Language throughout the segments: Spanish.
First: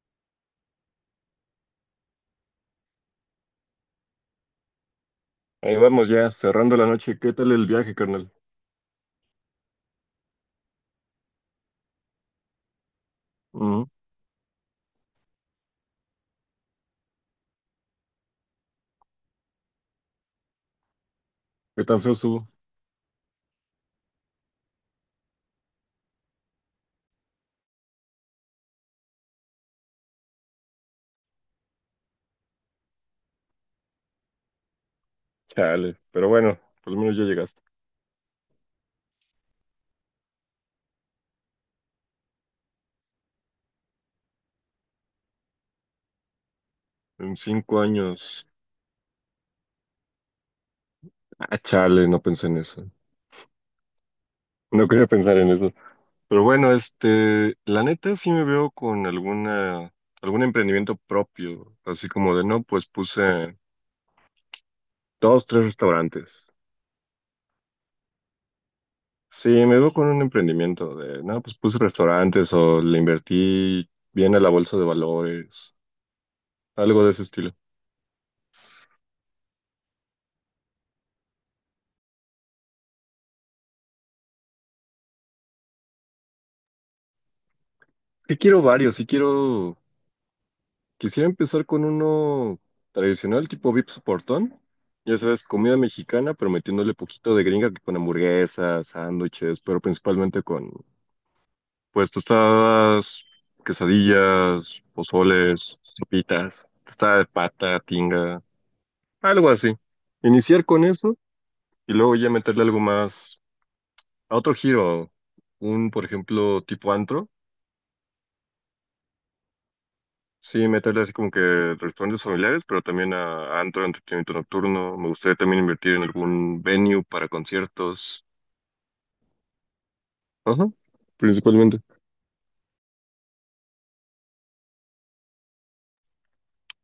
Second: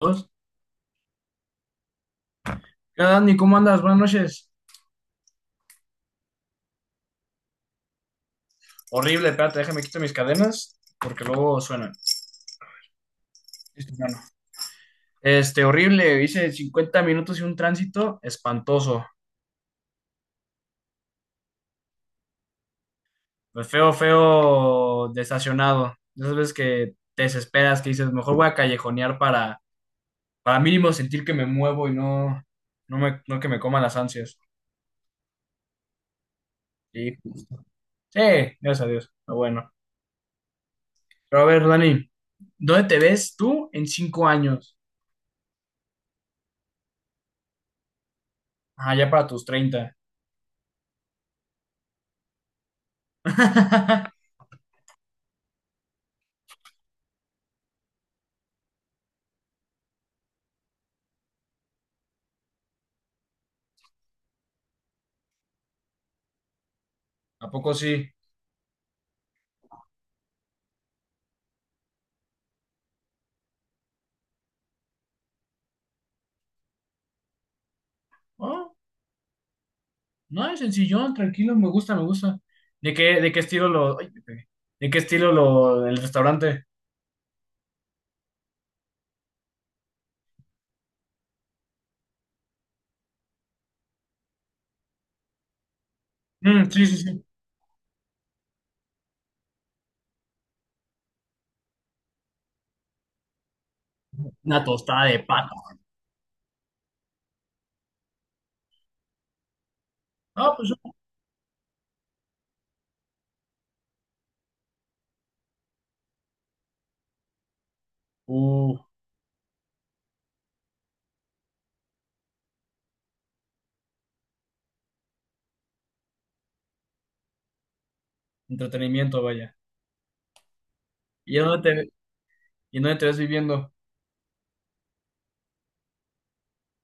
Dos. ¿Qué tal, Dani? ¿Cómo andas? Buenas noches. Ahí vamos ya, cerrando la noche. ¿Qué tal el viaje, carnal? Horrible, espérate, déjame quito mis cadenas porque luego suenan. Ujú. Listo, hermano. Horrible. Hice 50 minutos y un tránsito espantoso. ¿Qué tan feo estuvo? Pues feo, feo, desestacionado. De esas veces que te desesperas, que dices, mejor voy a callejonear para mínimo sentir que me muevo y no que me coman las ansias. Chale, pero bueno, por lo Sí, menos ya llegaste. sí, gracias a Dios. Pero bueno. Pero a ver, Dani, ¿dónde te ves tú en 5 años? En 5 años. Ah, ya para tus 30. Ah, chale, no pensé en eso. No quería pensar en eso. Pero bueno, la neta sí me veo con algún emprendimiento propio. Así como de no, pues puse 2, 3 restaurantes. ¿A poco sí? Sí, me veo con un emprendimiento de no, pues puse restaurantes o le invertí bien a la bolsa de valores. Algo de ese estilo. Oh, no, es sencillón, tranquilo, me gusta, me gusta. ¿De qué estilo lo, ay, me pegué. ¿De qué estilo lo, el restaurante? Sí quiero varios, sí quiero. Quisiera empezar con uno tradicional, tipo Vips Portón. Ya sabes, comida mexicana, pero Mm, sí, metiéndole sí, sí. poquito de gringa que con hamburguesas, sándwiches, pero principalmente pues, tostadas, Una quesadillas, tostada de pata. pozoles, sopitas, tostada de pata, tinga, algo así. Ah, Iniciar pues, con eso y luego ya meterle algo más a otro giro. Un, por ejemplo, tipo antro. uh, Sí, meterle así como que restaurantes familiares, pero también a antro, entretenimiento nocturno. Me gustaría también invertir en algún venue para conciertos. entretenimiento, vaya. Ajá, ¿Y en dónde principalmente. te, y en dónde te ves viviendo?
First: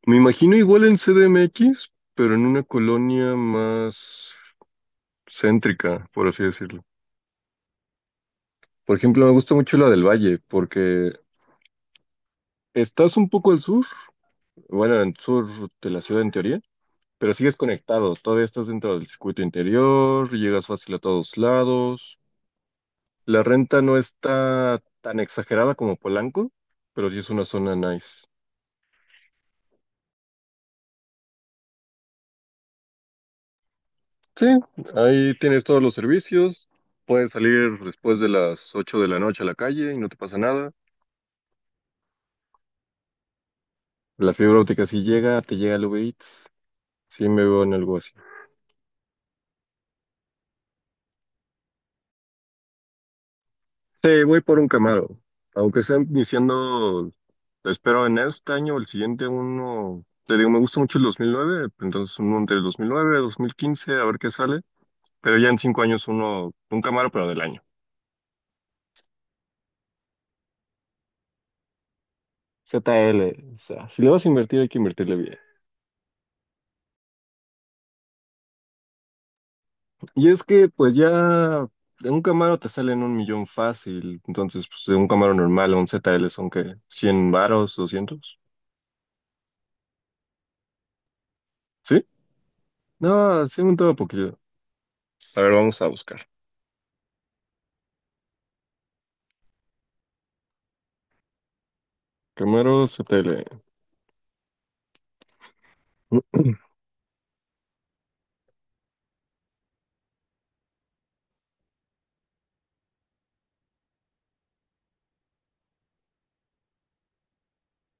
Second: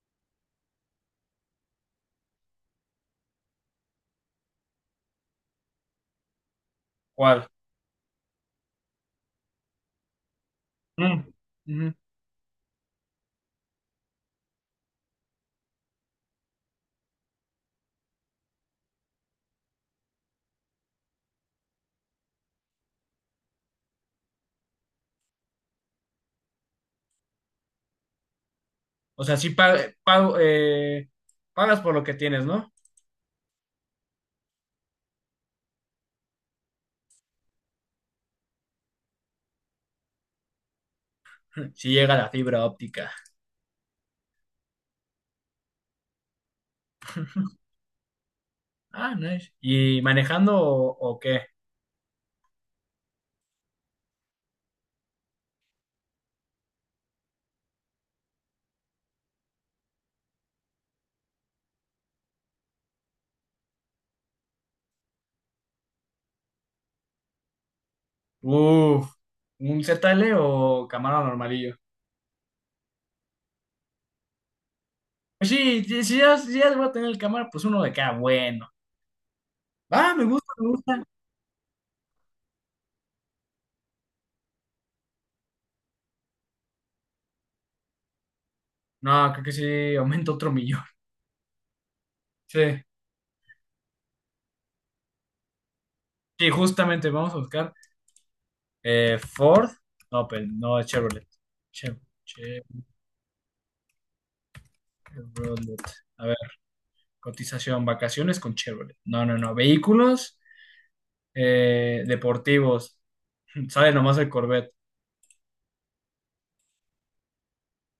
Me imagino igual en CDMX, pero en una colonia más céntrica, por así decirlo. ¿Cuál? Por ejemplo, me gusta mucho la del Valle, porque Mm, ujú. estás un poco al sur, bueno, al sur de la ciudad en teoría, pero sigues conectado, todavía estás dentro del circuito interior, llegas fácil a todos lados. La renta no está tan exagerada como Polanco, pero sí es una zona nice. O sea, sí pago, pagas por lo que tienes, ¿no? Sí, ahí tienes todos los servicios. Puedes salir después de las 8 de la noche a la calle y no te pasa nada. Si llega la fibra óptica. La fibra óptica sí llega, te llega el Uber Eats. Sí me veo en algo así. Ah, nice. ¿Y manejando o qué? Sí, voy por un Camaro. Aunque sea iniciando, espero en este año o el siguiente uno. Te digo, me gusta mucho el 2009, entonces uno entre el 2009 y 2015, a ver qué sale. Pero ya en 5 años uno, un Camaro, pero del año. Uf, ¿un ZL o Camaro normalillo? ZL, o sea, si le vas a invertir hay que invertirle bien. Pues sí, sí, si ya voy a tener el cámara, pues uno de cada bueno. Ah, me Y es gusta, me que pues gusta. ya de un Camaro te salen 1 millón fácil, entonces pues de un Camaro normal a un ZL son que 100 varos, 200, No, creo que sí, aumenta otro millón. ¿sí? Sí, No, sí, un todo poquito. A ver, vamos a buscar. sí, justamente vamos a buscar Ford. No, pero no, es Chevrolet. Chev- Camaro ZL. Chevrolet. A ver, cotización, vacaciones con Chevrolet. No, no, no. Vehículos deportivos. Sale nomás el Corvette.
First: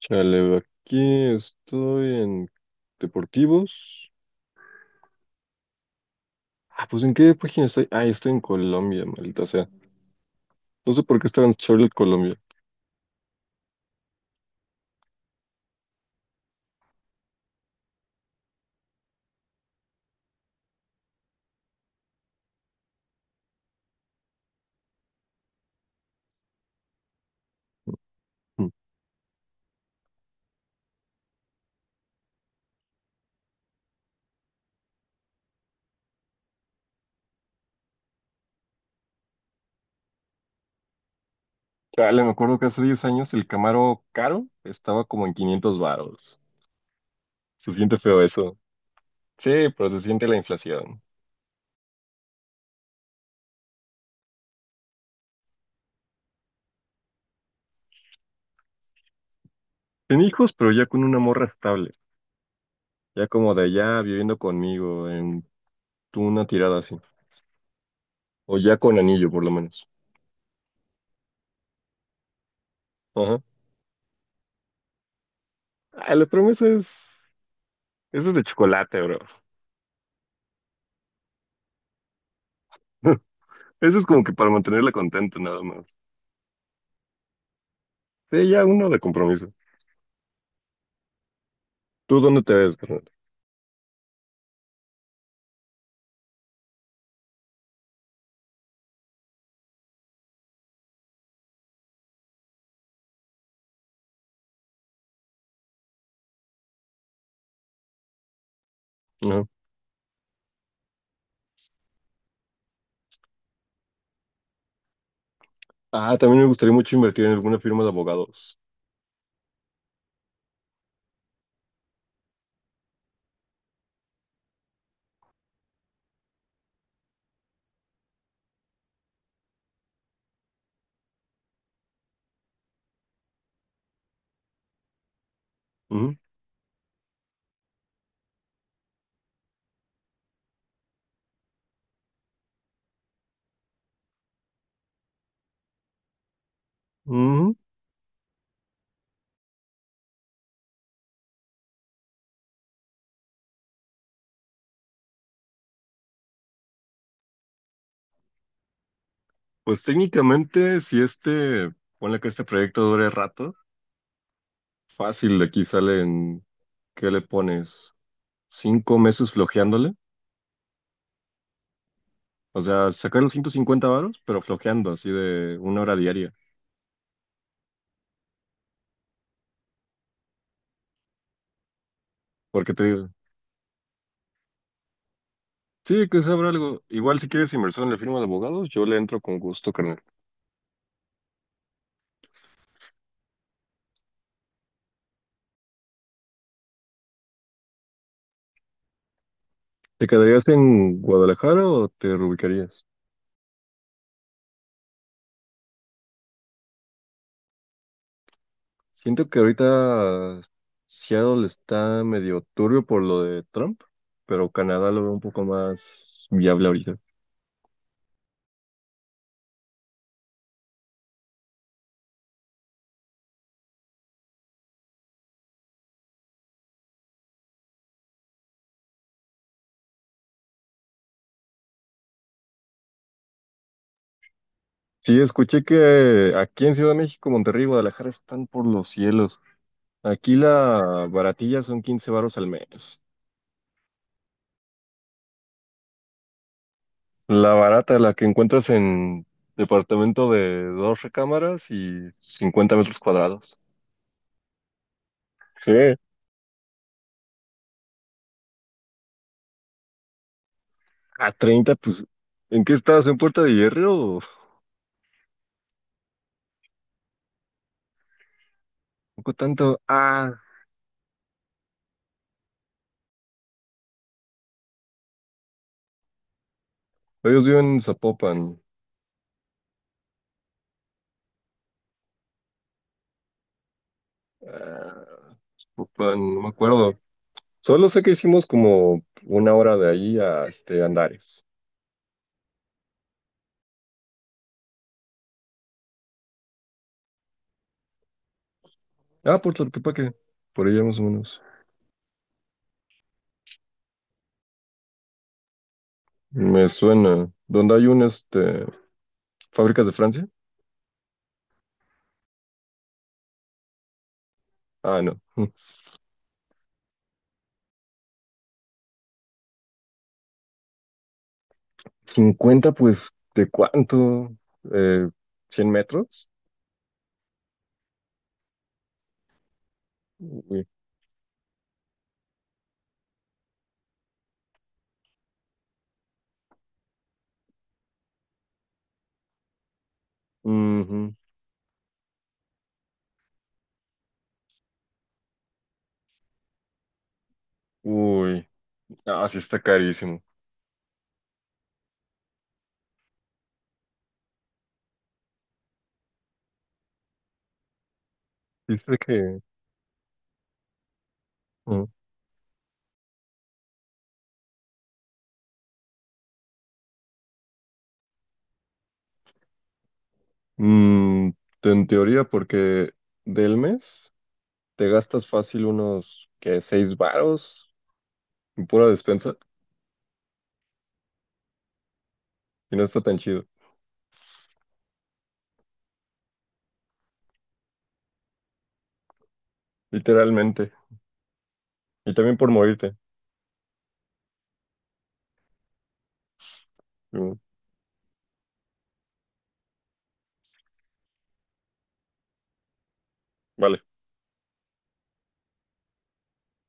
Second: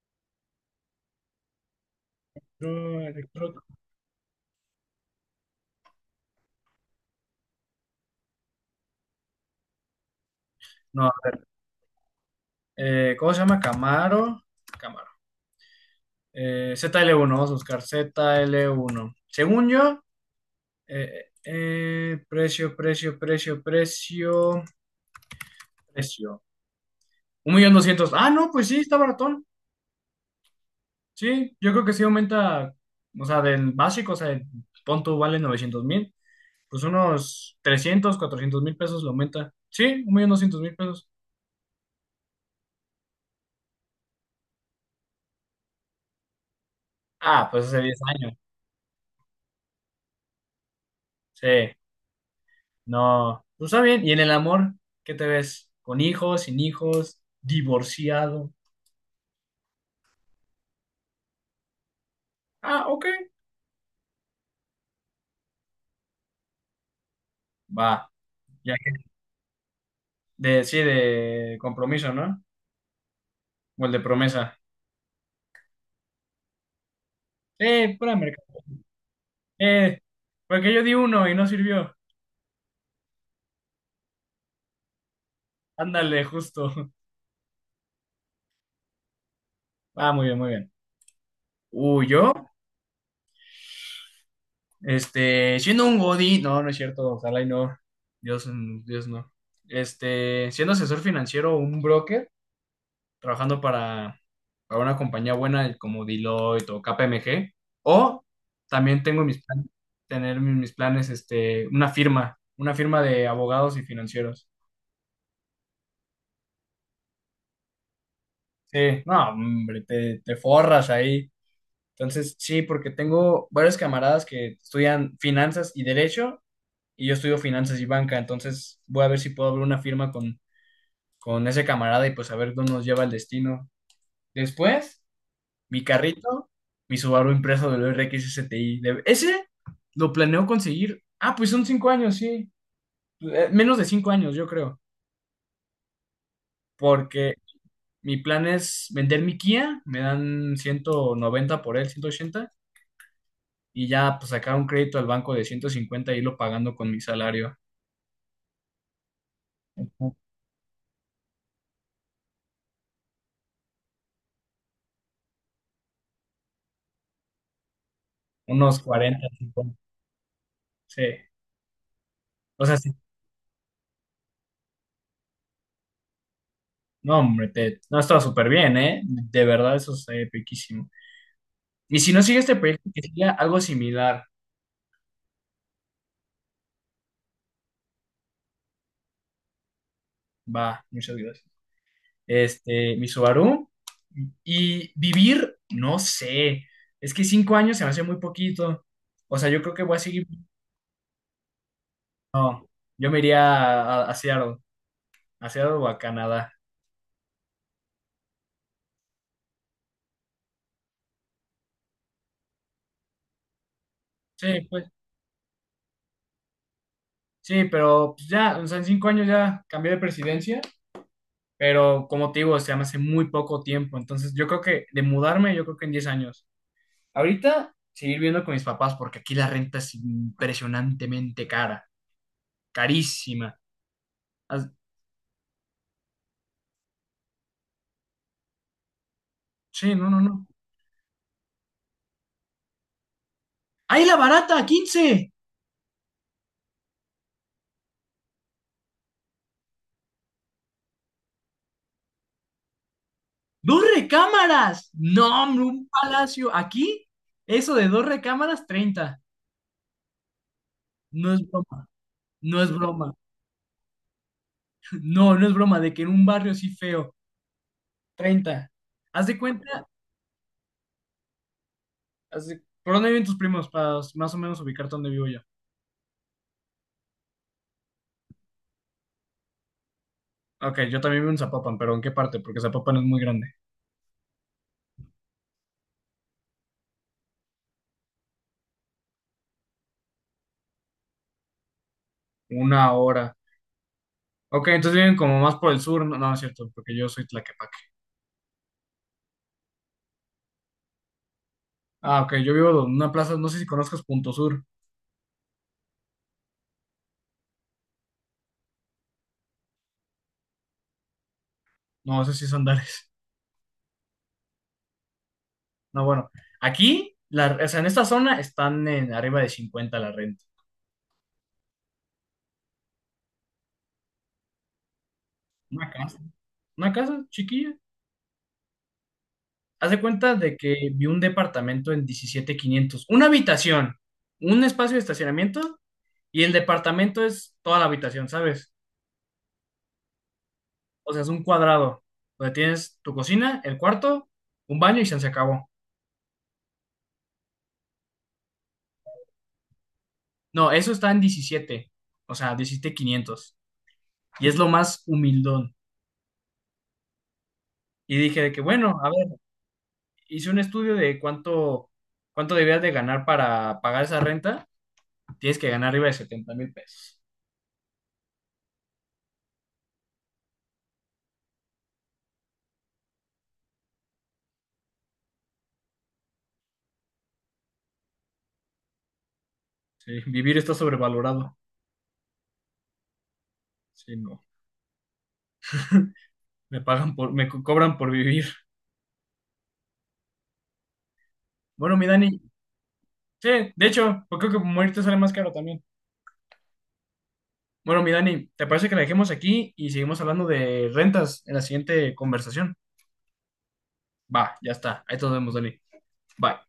Chale, aquí estoy en No, electro- Deportivos. Ah, pues ¿en qué página estoy? Ah, estoy en Colombia, maldita sea. No sé no, a por qué estaba ver. en Chevrolet Colombia. ¿Cómo se llama? Camaro. Camaro. ZL1, vamos a buscar ZL1. Según yo. Precio, precio, precio, precio, precio. 1,200,000. Ah, no, pues sí, está baratón. Sí, yo creo que sí aumenta, o sea, del básico, o sea, el punto vale 900,000, pues unos 300 400 mil pesos lo aumenta. Sí, 1,200,000 pesos. Dale, me acuerdo que hace 10 años el Camaro caro estaba como en 500 varos. Ah, pues Se hace 10 siente feo años. eso. Sí, pero se siente la inflación. Sí, no, pues está bien. ¿Y en el amor, qué te ves? ¿Con hijos, sin hijos, divorciado? Sin hijos, pero ya con una morra estable. Ah, ok, Ya como de allá viviendo conmigo en una tirada así. va. O Ya ya con que, anillo, por lo menos. de, sí, de compromiso, ¿no? Ajá. O el de promesa. Ah, la promesa es... Pura Eso es merca. de chocolate, bro. Eh, porque yo di uno y no sirvió. Eso es como que para mantenerla contenta, nada más. Ándale, justo. Sí, ya uno de compromiso. Ah, muy bien, muy bien. Uy, ¿Tú yo, dónde te ves, carnal? Siendo un godín. No, no es cierto, ojalá y no. Dios, Dios no. Siendo asesor financiero o un broker, trabajando para una compañía buena como Deloitte o KPMG. O también tengo mis Ajá. planes, tener mis planes, una firma de abogados y financieros. Ah, también me gustaría mucho invertir en alguna firma de abogados. Sí, no, hombre, te forras ahí. Entonces, sí, porque tengo varios camaradas que estudian finanzas y derecho y yo estudio finanzas y banca, entonces voy a ver si puedo abrir una firma con ese camarada y pues a ver dónde nos lleva el destino. Después, mi Ujú. carrito, mi Subaru impreso del RXSTI Ese lo planeo conseguir. Ah, pues son 5 años, sí. Menos de 5 años, yo creo, porque Ujú. mi plan es vender mi Kia, me dan 190 por él, 180 y ya pues sacar un crédito al banco de 150 y irlo pagando con mi salario. Pues técnicamente, si este, ponle que este proyecto dure rato, fácil, de aquí salen, ¿qué le pones? Unos Cinco cuarenta meses 50. flojeándole. Sí. O O sea, sea, sí. sacar los 150 varos, pero flojeando, así de 1 hora diaria. No, hombre, no estaba súper bien, ¿eh? De verdad, eso es piquísimo. Y si no sigue este Porque te proyecto, que digo, siga algo similar. sí, que sabrá algo. Igual si quieres inversión en la firma de abogados, yo le entro con gusto, carnal. Va, muchas gracias. Mi Subaru. Y vivir, no sé. Es que 5 años se me hace muy poquito. O sea, yo creo que voy a ¿Te seguir. quedarías en Guadalajara o te No, reubicarías? yo me iría a Seattle o a Canadá. Siento que ahorita Seattle está medio turbio por lo de Trump, pero Sí, pues. Canadá lo veo un poco más viable ahorita. Sí, pero pues, ya, o sea, en 5 años ya cambié de presidencia, pero como te digo, o sea, me hace muy poco tiempo, entonces yo creo que de mudarme, yo creo que en 10 años. Ahorita seguir viviendo con mis papás porque aquí la renta es impresionantemente cara, carísima. As- Sí, escuché que aquí en Ciudad de México, Monterrey y Guadalajara están por los cielos. Sí, no, no, Aquí no. la baratilla son 15 varos al mes. ¡Ahí la barata, 15! La barata, la que encuentras en departamento de 2 recámaras y 50 metros cuadrados. ¡Dos recámaras! No, hombre, Sí, un palacio. Aquí, eso de dos recámaras, 30. No a es 30 broma, pues, no ¿en es qué estás? broma. ¿En Puerta de Hierro? No, no es broma, de que en un barrio así feo, 30. Haz Poco de tanto. cuenta. Ah, Así, ¿por dónde viven tus primos? Para más o menos ubicarte dónde vivo yo. ellos viven en Zapopan. Ok, yo también vivo en Zapopan, pero ¿en qué parte? Porque Zapopan es muy grande. Ah, Zapopan, no me acuerdo. Solo sé que hicimos como 1 hora de ahí a este Andares. Una hora. Ok, entonces viven como más por el sur. No, no es cierto, porque yo soy Tlaquepaque. Ah, Puerto Arquepaque, por allá más o menos. Ah, ok, yo vivo en una plaza, no sé si conozcas Punto Sur. Me suena. ¿Dónde hay un, fábricas de Francia? No, ese sí es Andares. Ah, no. No, bueno. Aquí, o sea, en esta zona están en arriba de 50 la renta. 50, pues, ¿de cuánto? Eh, ¿100 Una casa. metros? Una casa chiquilla. Haz de cuenta de Uy. que vi un departamento en 17,500. Una habitación, un espacio de estacionamiento. Y el departamento es toda la habitación, ¿sabes? O Ujú. sea, es un cuadrado donde tienes tu cocina, el cuarto, un baño y se acabó. Uy. Ah, sí está carísimo. No, eso está en diecisiete, o sea, 17,500. Y es lo más humildón. Y dije de que, Dice bueno, a ver, que... hice un estudio de cuánto, ah. cuánto debías de ganar para pagar esa renta. Tienes que ganar arriba de 70,000 pesos. Mm, en teoría, porque del mes te gastas fácil unos, ¿qué? ¿6 varos en pura despensa? Sí, vivir está sobrevalorado. Y no está tan chido, Sí, no. Me cobran por vivir. literalmente. Bueno, mi Y también Dani, por morirte. sí, de hecho, pues creo que morirte sale más caro también. Mm, Bueno, mi Dani, ¿te parece que la dejemos aquí y seguimos hablando de rentas en la siguiente conversación? vale. Va, ya está. Ahí nos vemos, Dani. Bye.